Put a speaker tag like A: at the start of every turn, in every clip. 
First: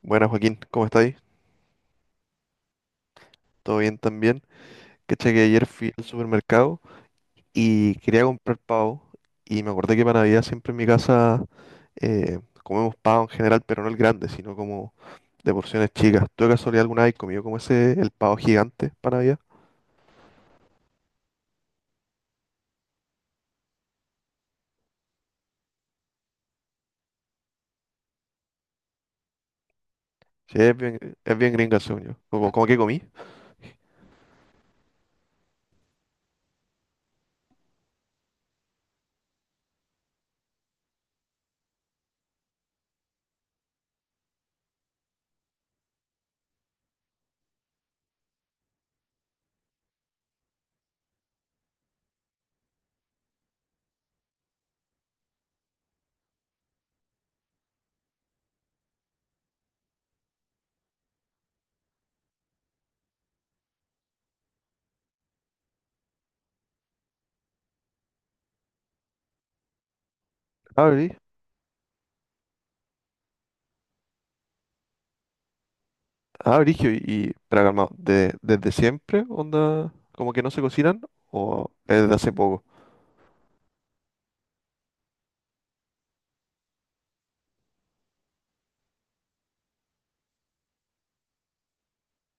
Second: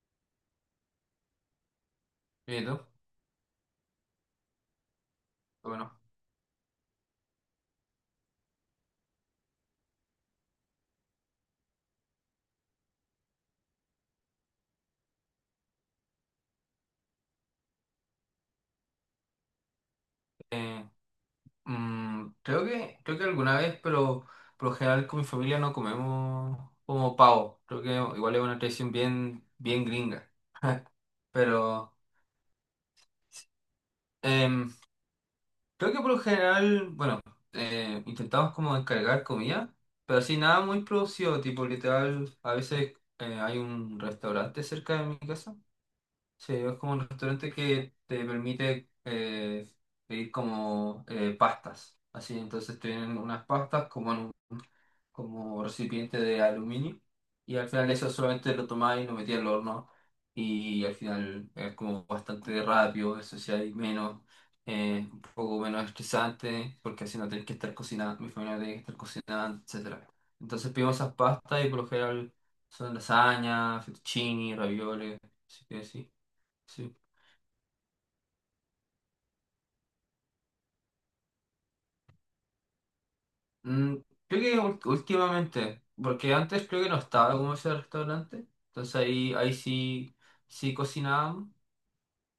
A: Buenas Joaquín, ¿cómo estáis?
B: Bien, ¿y tú? Qué
A: ¿Todo bien también? Caché que ayer fui
B: Bueno,
A: al supermercado y quería comprar pavo y me acordé que para Navidad siempre en mi casa comemos pavo en general, pero no el grande, sino como de porciones chicas. ¿Tú de casualidad alguna vez comido como ese, el pavo gigante para Navidad?
B: eh, creo que alguna vez, pero por lo general con mi familia no comemos como pavo. Creo que igual es una tradición bien, bien gringa.
A: Sí, es bien, es bien gringa,
B: Pero
A: según yo. ¿Cómo que comí?
B: em, creo que por lo general, bueno, intentamos como encargar comida, pero así nada muy producido, tipo literal, a veces hay un restaurante cerca de mi casa. Sí, es como un restaurante que te permite pedir como pastas. Así, entonces tienen unas pastas como en un como recipiente de aluminio y al final eso solamente lo tomás y lo metías al horno y al final es como bastante rápido, eso sí hay menos, un poco menos estresante porque así no tenés que estar cocinando, mi familia no tiene que estar cocinando, etcétera. Entonces
A: Ah,
B: pedimos
A: brí-
B: esas pastas y por lo general son lasaña, fettuccini, ravioles, así que sí.
A: ah, brigio,
B: Sí.
A: y pero calmado, ¿desde siempre onda como que no se cocinan o es de hace poco?
B: Mm, creo que últimamente, porque antes creo que no estaba como ese restaurante, entonces ahí, ahí sí, sí cocinábamos,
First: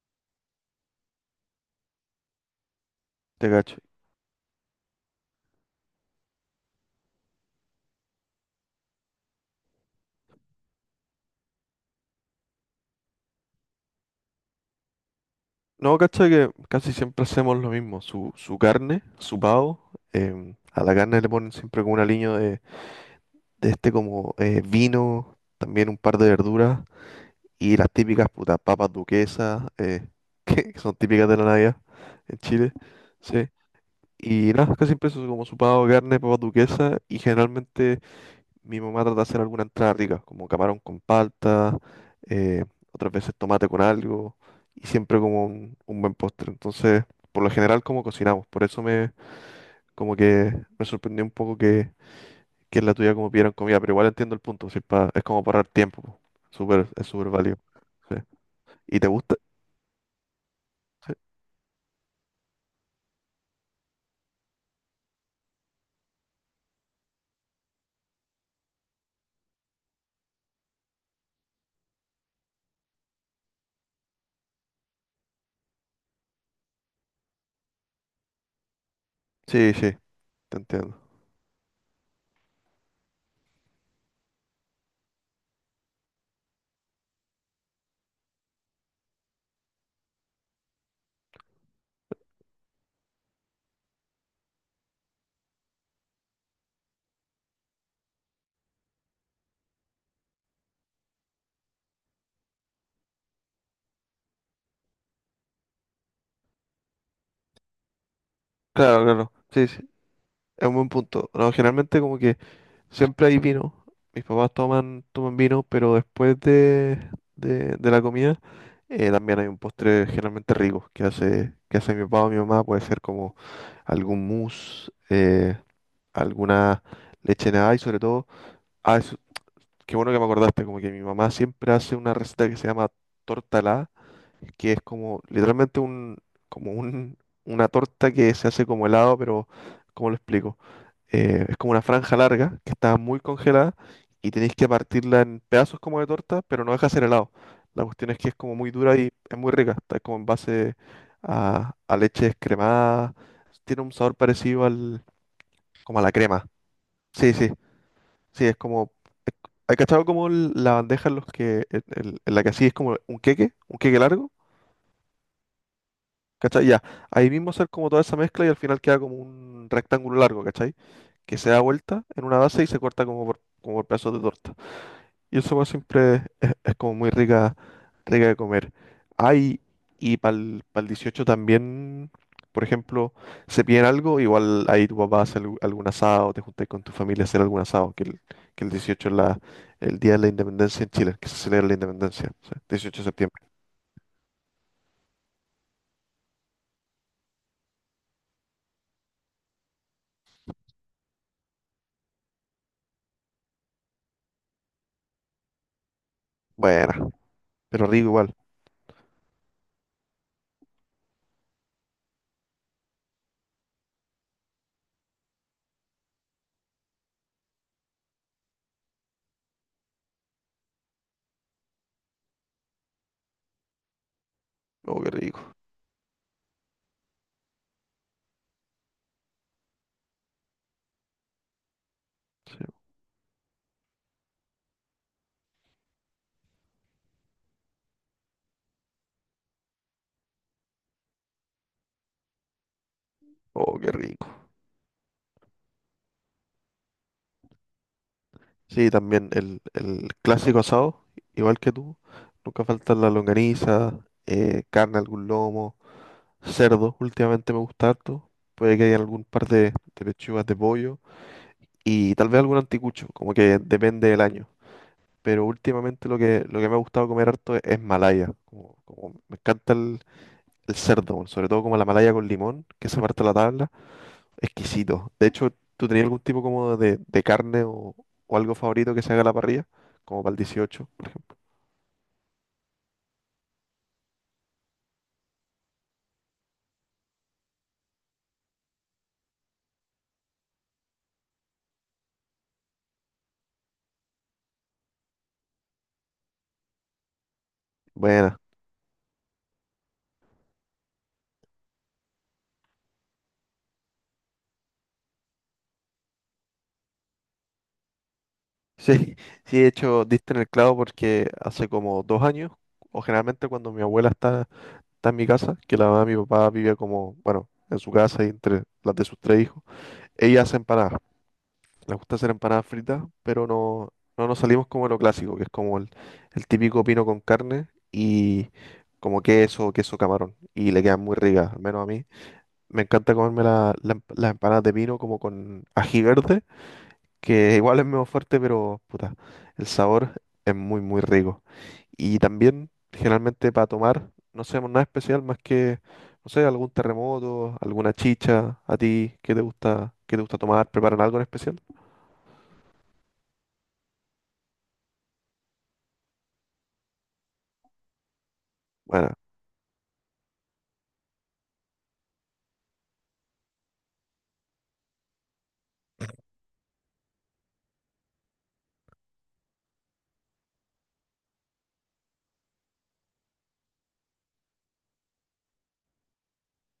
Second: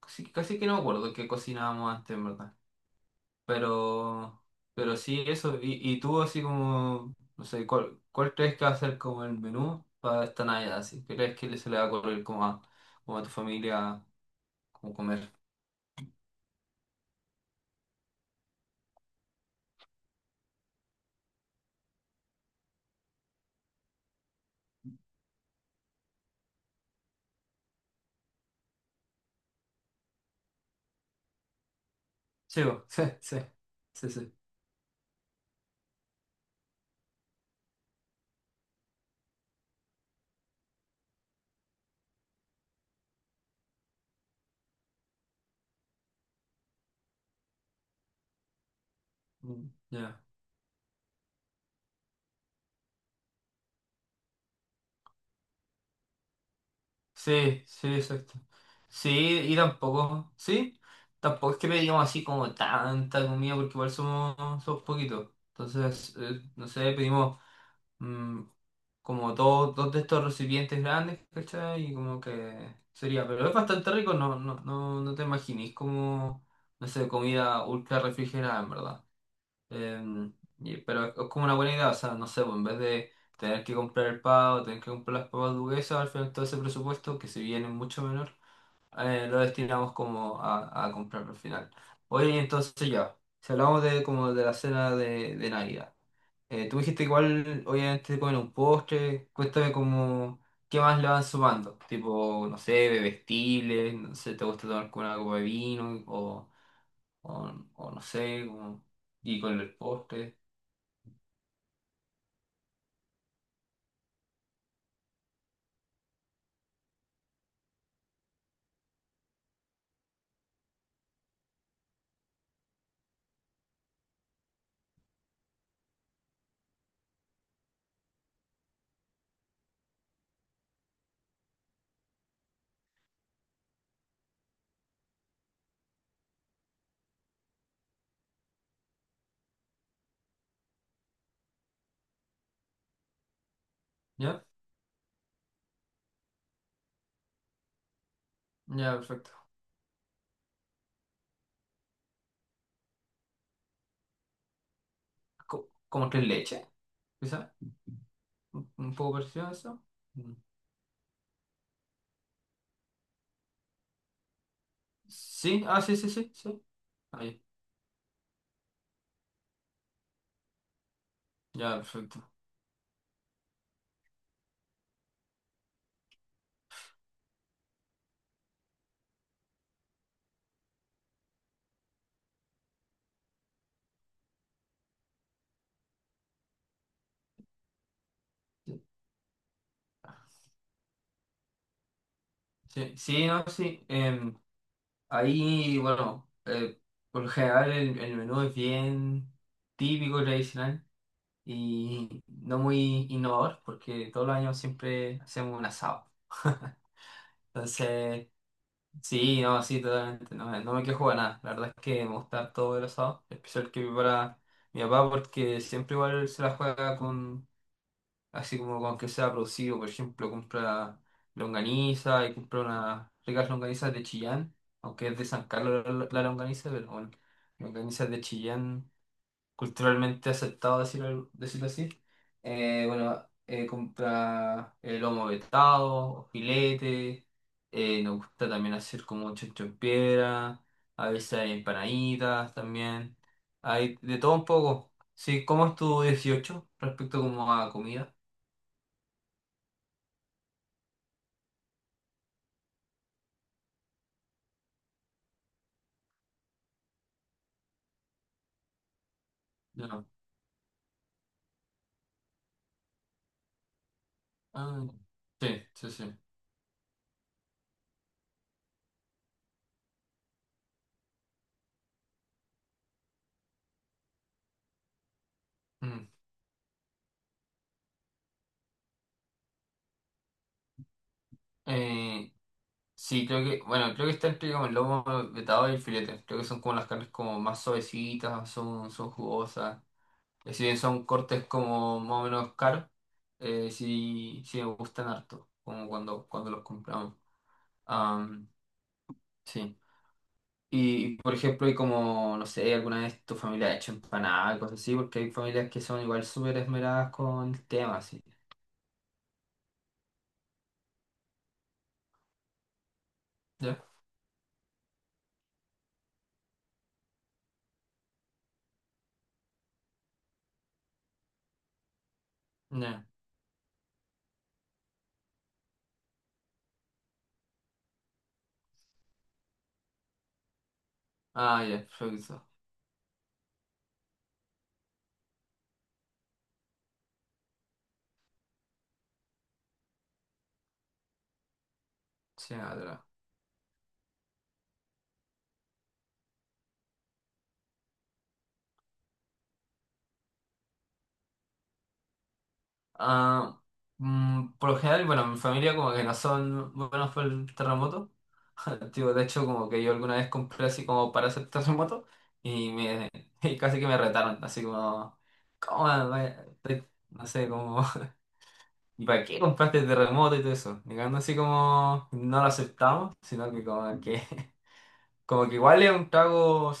B: casi, casi que no me acuerdo que cocinábamos antes, en verdad,
A: Te cacho.
B: pero, pero sí eso, y tú así como, no sé, cuál crees que va a ser como el menú para esta Navidad? ¿Así? ¿Qué crees que se le va a ocurrir como a, como a tu familia, como comer?
A: No, cacha que casi siempre hacemos lo mismo. Su carne, su pavo. A la carne le ponen siempre como un aliño de este como vino, también un par de verduras y las típicas putas papas duquesas, que son típicas de la Navidad en
B: Sí,
A: Chile.
B: bo, sí, sí,
A: Sí.
B: sí, sí.
A: Y nada, casi siempre eso es como su pavo, carne, papas duquesas, y generalmente mi mamá trata de hacer alguna entrada rica, como camarón con palta, eh, otras veces tomate con algo, y siempre como un buen postre. Entonces, por lo general, como cocinamos. Por eso
B: Mm,
A: como
B: ya.
A: que me sorprendió un poco que, en la tuya como pidieran comida, pero igual entiendo el punto, si es como para ahorrar tiempo, po. Súper, es súper válido.
B: Sí, sí,
A: Sí.
B: exacto.
A: ¿Y te
B: Sí,
A: gusta?
B: y tampoco, sí,
A: Sí,
B: tampoco es que pedimos así como tanta comida porque igual somos, somos poquitos. Entonces, no sé, pedimos mm, como dos, dos de estos recipientes grandes, ¿cachai? Y como que sería, pero es bastante rico, no, no, no, no te imaginís como, no sé, comida ultra refrigerada, en verdad.
A: sí, sí,
B: Em,
A: te entiendo.
B: pero es como una buena idea, o sea, no sé, pues, en vez de tener que comprar el pavo, tener que comprar las papas duquesas, al final todo ese presupuesto, que si bien es mucho menor, lo destinamos como a comprar al final. Oye, entonces ya, si hablamos de como de la cena de Navidad, tú dijiste igual, obviamente comen un postre, cuéntame como, ¿qué más le van sumando? Tipo, no sé, bebestibles, no sé, ¿te gusta tomar con una copa de vino? O no sé, como,
A: Claro, claro.
B: y con
A: Sí,
B: el
A: sí,
B: postre.
A: es un buen punto. No, generalmente como que siempre hay vino. Mis papás toman vino, pero después de la comida. También hay un postre generalmente rico que hace mi papá o mi mamá. Puede ser como algún mousse, alguna leche en y sobre todo. Qué bueno que me acordaste, como que mi mamá siempre hace una receta que se llama torta helada, que es como literalmente como un, una torta que se hace como helado, pero ¿cómo lo explico? Es como una franja larga que está muy congelada y
B: ¿Ya?
A: tenéis que partirla en pedazos como de torta, pero no deja de ser helado. La cuestión es que es como muy dura
B: Ya,
A: y
B: perfecto.
A: es muy rica, está como en base a leche descremada, tiene un sabor parecido como a
B: ¿Como
A: la
B: tres
A: crema.
B: leches?
A: Sí, sí.
B: ¿Quizá?
A: Sí, es como.
B: Un poco
A: es-
B: parecido a
A: ¿Hay
B: eso?
A: cachado como
B: Mm.
A: la bandeja en, los que, en, en la que así es como un queque largo?
B: Sí, ah, sí, sí, sí, sí.
A: ¿Cachai? Ya. Ahí
B: Ahí,
A: mismo hacer como toda esa mezcla y al final queda como un rectángulo largo, ¿cachai? Que se da
B: ya,
A: vuelta
B: perfecto.
A: en una base y se corta como por pedazos de torta. Y esa hueá siempre es como muy rica, rica de comer. Hay, y para el 18 también, por ejemplo, se piden algo, igual ahí tu papá hace algún asado, te juntas con tu familia a hacer algún asado, que el
B: Sí,
A: 18 es el día de la independencia en Chile, que se celebra la independencia, sí,
B: sí,
A: 18 de
B: sí,
A: septiembre.
B: no, sí. Ahí, bueno, por lo general el menú es bien típico, tradicional y no muy innovador porque todos los años siempre hacemos un asado.
A: Buena, pero rico
B: Entonces,
A: igual.
B: sí, no, sí, totalmente. No, me no me quejo de nada. La verdad es que me gusta todo el asado, especial que prepara mi papá, porque siempre igual se la juega con, así como con que sea producido. Por ejemplo, compra longaniza y compra unas ricas longanizas de Chillán,
A: Oh,
B: aunque
A: qué
B: es de San
A: rico.
B: Carlos la, la longaniza, pero bueno, longanizas de Chillán culturalmente aceptado decirlo, decirlo así.
A: Sí.
B: Bueno, compra el lomo vetado, o filete, nos gusta también hacer como chancho en piedra, a veces hay empanaditas también,
A: Oh, qué
B: hay de todo un
A: rico.
B: poco. Sí, ¿cómo es tu 18 respecto como a comida?
A: Sí, también el clásico asado, igual que tú, nunca falta la longaniza, carne, algún lomo. Cerdo, últimamente me gusta harto. Puede que haya algún par de
B: No.
A: pechugas de pollo y tal vez algún anticucho, como que depende del año.
B: Ah,
A: Pero
B: sí, sí,
A: últimamente
B: sí.
A: lo que me ha gustado comer harto es malaya. Como me encanta el cerdo, bueno, sobre todo como la malaya con limón, que se parte la tabla, exquisito. De hecho, ¿tú tenías
B: Mm.
A: algún tipo como de carne o algo favorito que se haga a la parrilla? Como para el 18 por ejemplo.
B: Eh, sí, creo que, bueno, creo que está entre como el lomo vetado y el filete. Creo que son como las carnes como más suavecitas, son, son jugosas. Si bien son cortes como más o menos caros, sí, sí me gustan harto, como cuando, cuando los compramos.
A: Buena.
B: Am, sí. Y, por ejemplo, hay como, no sé, alguna vez tu familia ha hecho empanadas, cosas así, porque hay familias que son igual súper esmeradas con el tema, así.
A: Sí, sí, de hecho, diste en el clavo porque hace como 2 años, o generalmente cuando
B: ¿Ya?
A: mi abuela está en mi casa, que la mamá de mi papá vivía como, bueno, en su casa y entre las de sus tres hijos. Ella hace empanadas. Le gusta hacer empanadas fritas,
B: Ya.
A: pero no, no nos salimos como de lo clásico, que es como el típico pino con carne y como queso, queso camarón. Y le quedan muy ricas, al
B: Ah,
A: menos a
B: ya,
A: mí.
B: perfecto.
A: Me encanta comerme las empanadas de pino como con ají verde que igual es menos fuerte, pero puta, el sabor es muy, muy rico. Y
B: Sí,
A: también,
B: atrás.
A: generalmente para tomar, no hacemos nada especial más que, no sé, algún terremoto, alguna chicha. ¿A ti qué te gusta tomar? ¿Preparan algo en especial?
B: Ah, por lo general, bueno, mi familia como que no son buenos por el terremoto.
A: Bueno,
B: Tipo, de hecho, como que yo alguna vez compré así como para hacer terremoto y, me, y casi que me retaron, así como, ¿cómo? No sé, como, ¿y para qué compraste terremoto y todo eso? Llegando así como, no lo aceptamos, sino que como que, como que igual es un trago,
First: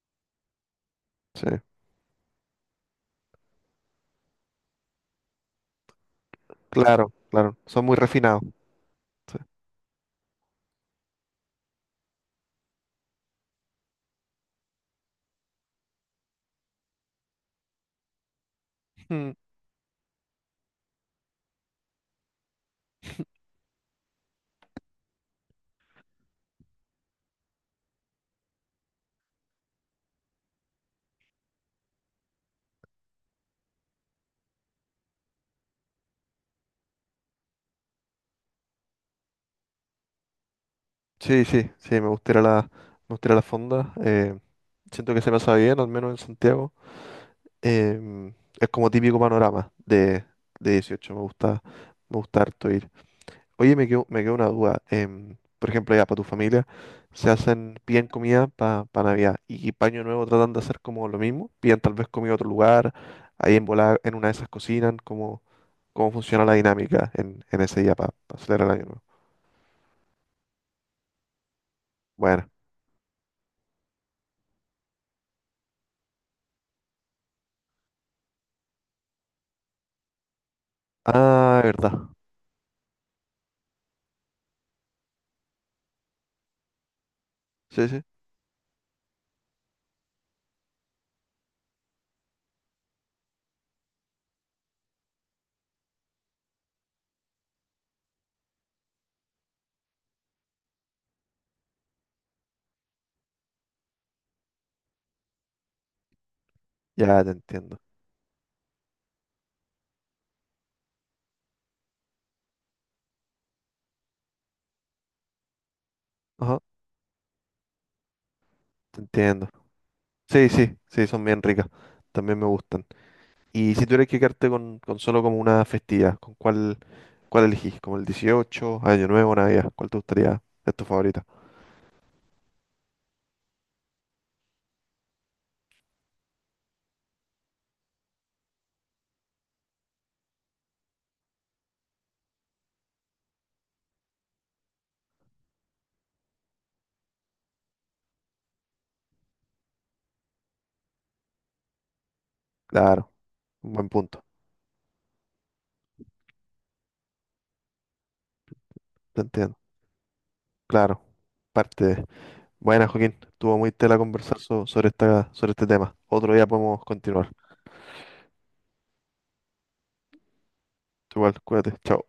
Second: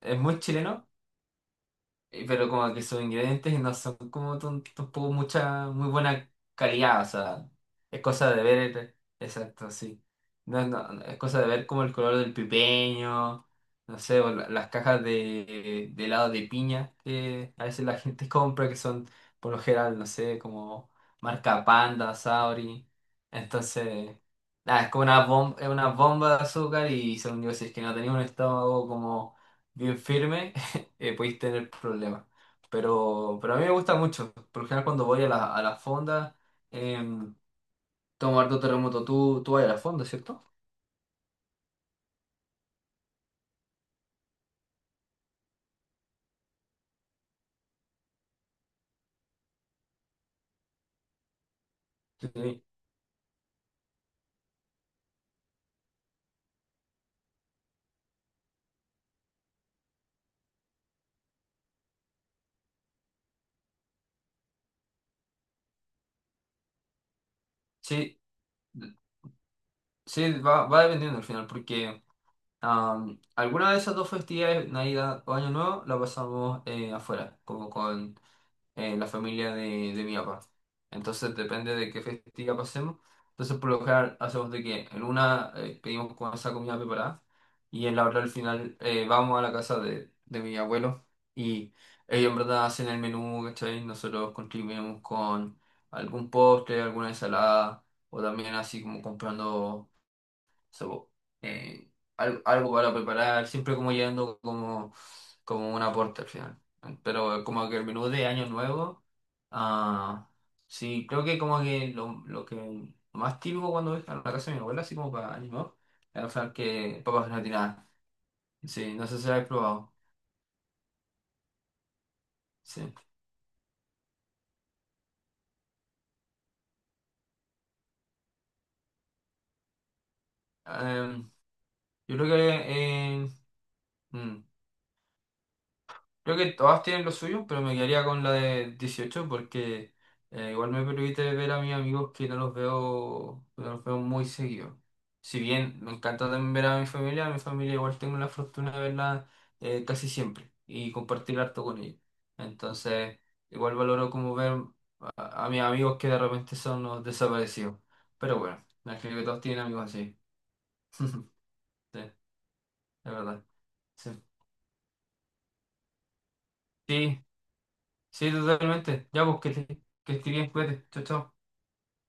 B: es muy chileno.
A: sí,
B: Pero como que sus ingredientes no son como tampoco mucha, muy buena calidad, o
A: claro,
B: sea,
A: claro, son muy
B: es cosa
A: refinados.
B: de ver,
A: Sí.
B: exacto, sí. No, no, no, es cosa de ver como el color del pipeño, no sé, o las cajas de helado de piña que a veces la gente compra, que son
A: Mm.
B: por lo general, no sé, como marca Panda, Sauri. Entonces, nada, es como una bomba, es una bomba de azúcar y según yo, si es que no tenía un estómago como bien firme podéis tener problemas. Pero a mí me gusta mucho. Por lo general, cuando voy a la fonda, em, tomo harto terremoto. Tú vas a la fonda, ¿cierto?
A: Sí, sí, sí, me gustaría la, fonda. Siento que se pasa bien, al menos en Santiago. em, es como típico panorama de 18, me gusta
B: Sí.
A: harto ir. Oye, me quedó una duda. Por ejemplo, ya para tu familia, piden comida para Navidad y, para Año Nuevo tratan de hacer como lo mismo. Piden tal vez comida a otro lugar, ahí en volada, en una de esas cocinan, cómo funciona la dinámica en ese día para
B: Sí,
A: celebrar el Año Nuevo.
B: sí, va, va dependiendo al final, porque
A: Bueno.
B: alguna de esas dos festividades, Navidad o Año Nuevo, la pasamos afuera, como con la familia de mi papá. Entonces
A: Ah,
B: depende de qué
A: verdad.
B: festiva pasemos. Entonces por lo general hacemos de que en una pedimos con esa comida preparada y
A: Sí,
B: en
A: sí.
B: la otra al final vamos a la casa de mi abuelo y ellos en verdad hacen el menú, ¿cachai? Nosotros contribuimos con algún postre, alguna ensalada o también así como comprando so, eh, algo, para preparar, siempre como yendo como, como un aporte al final.
A: Ya te
B: Pero como que
A: entiendo.
B: el menú de Año Nuevo, ah, sí, creo que como que lo que más típico cuando voy a la casa de mi abuela, así como para Año Nuevo, es sea,
A: Ajá,
B: que papas gratinadas. Sí,
A: te
B: no sé si lo
A: entiendo.
B: habéis probado.
A: Sí, sí, sí, son bien ricas. También me gustan.
B: Sí.
A: Y si tuvieras que quedarte con solo como una festividad, ¿con cuál elegís? ¿Como el 18, Año Nuevo, Navidad? ¿Cuál te gustaría? ¿Es tu favorita?
B: Em, yo creo que eh, mm, creo que todas tienen lo suyo, pero me quedaría con la de 18 porque igual me permite ver a mis amigos que no los veo, no los veo muy seguido. Si bien me encanta también ver a mi familia igual tengo la fortuna de verla casi siempre y compartir harto con ellos.
A: Claro,
B: Entonces,
A: un
B: igual
A: buen
B: valoro
A: punto.
B: como ver a mis amigos que de repente son los desaparecidos. Pero bueno, me imagino
A: Te
B: que todos
A: entiendo.
B: tienen amigos así.
A: Claro, parte
B: Sí,
A: de...
B: es
A: Buena, Joaquín.
B: verdad.
A: Estuvo muy tela
B: Sí.
A: conversar sobre sobre este tema. Otro día podemos
B: Sí,
A: continuar.
B: sí, totalmente. Ya, pues que estés bien, cuídate. Chao,
A: Tú
B: chao.
A: igual, cuídate. Chao.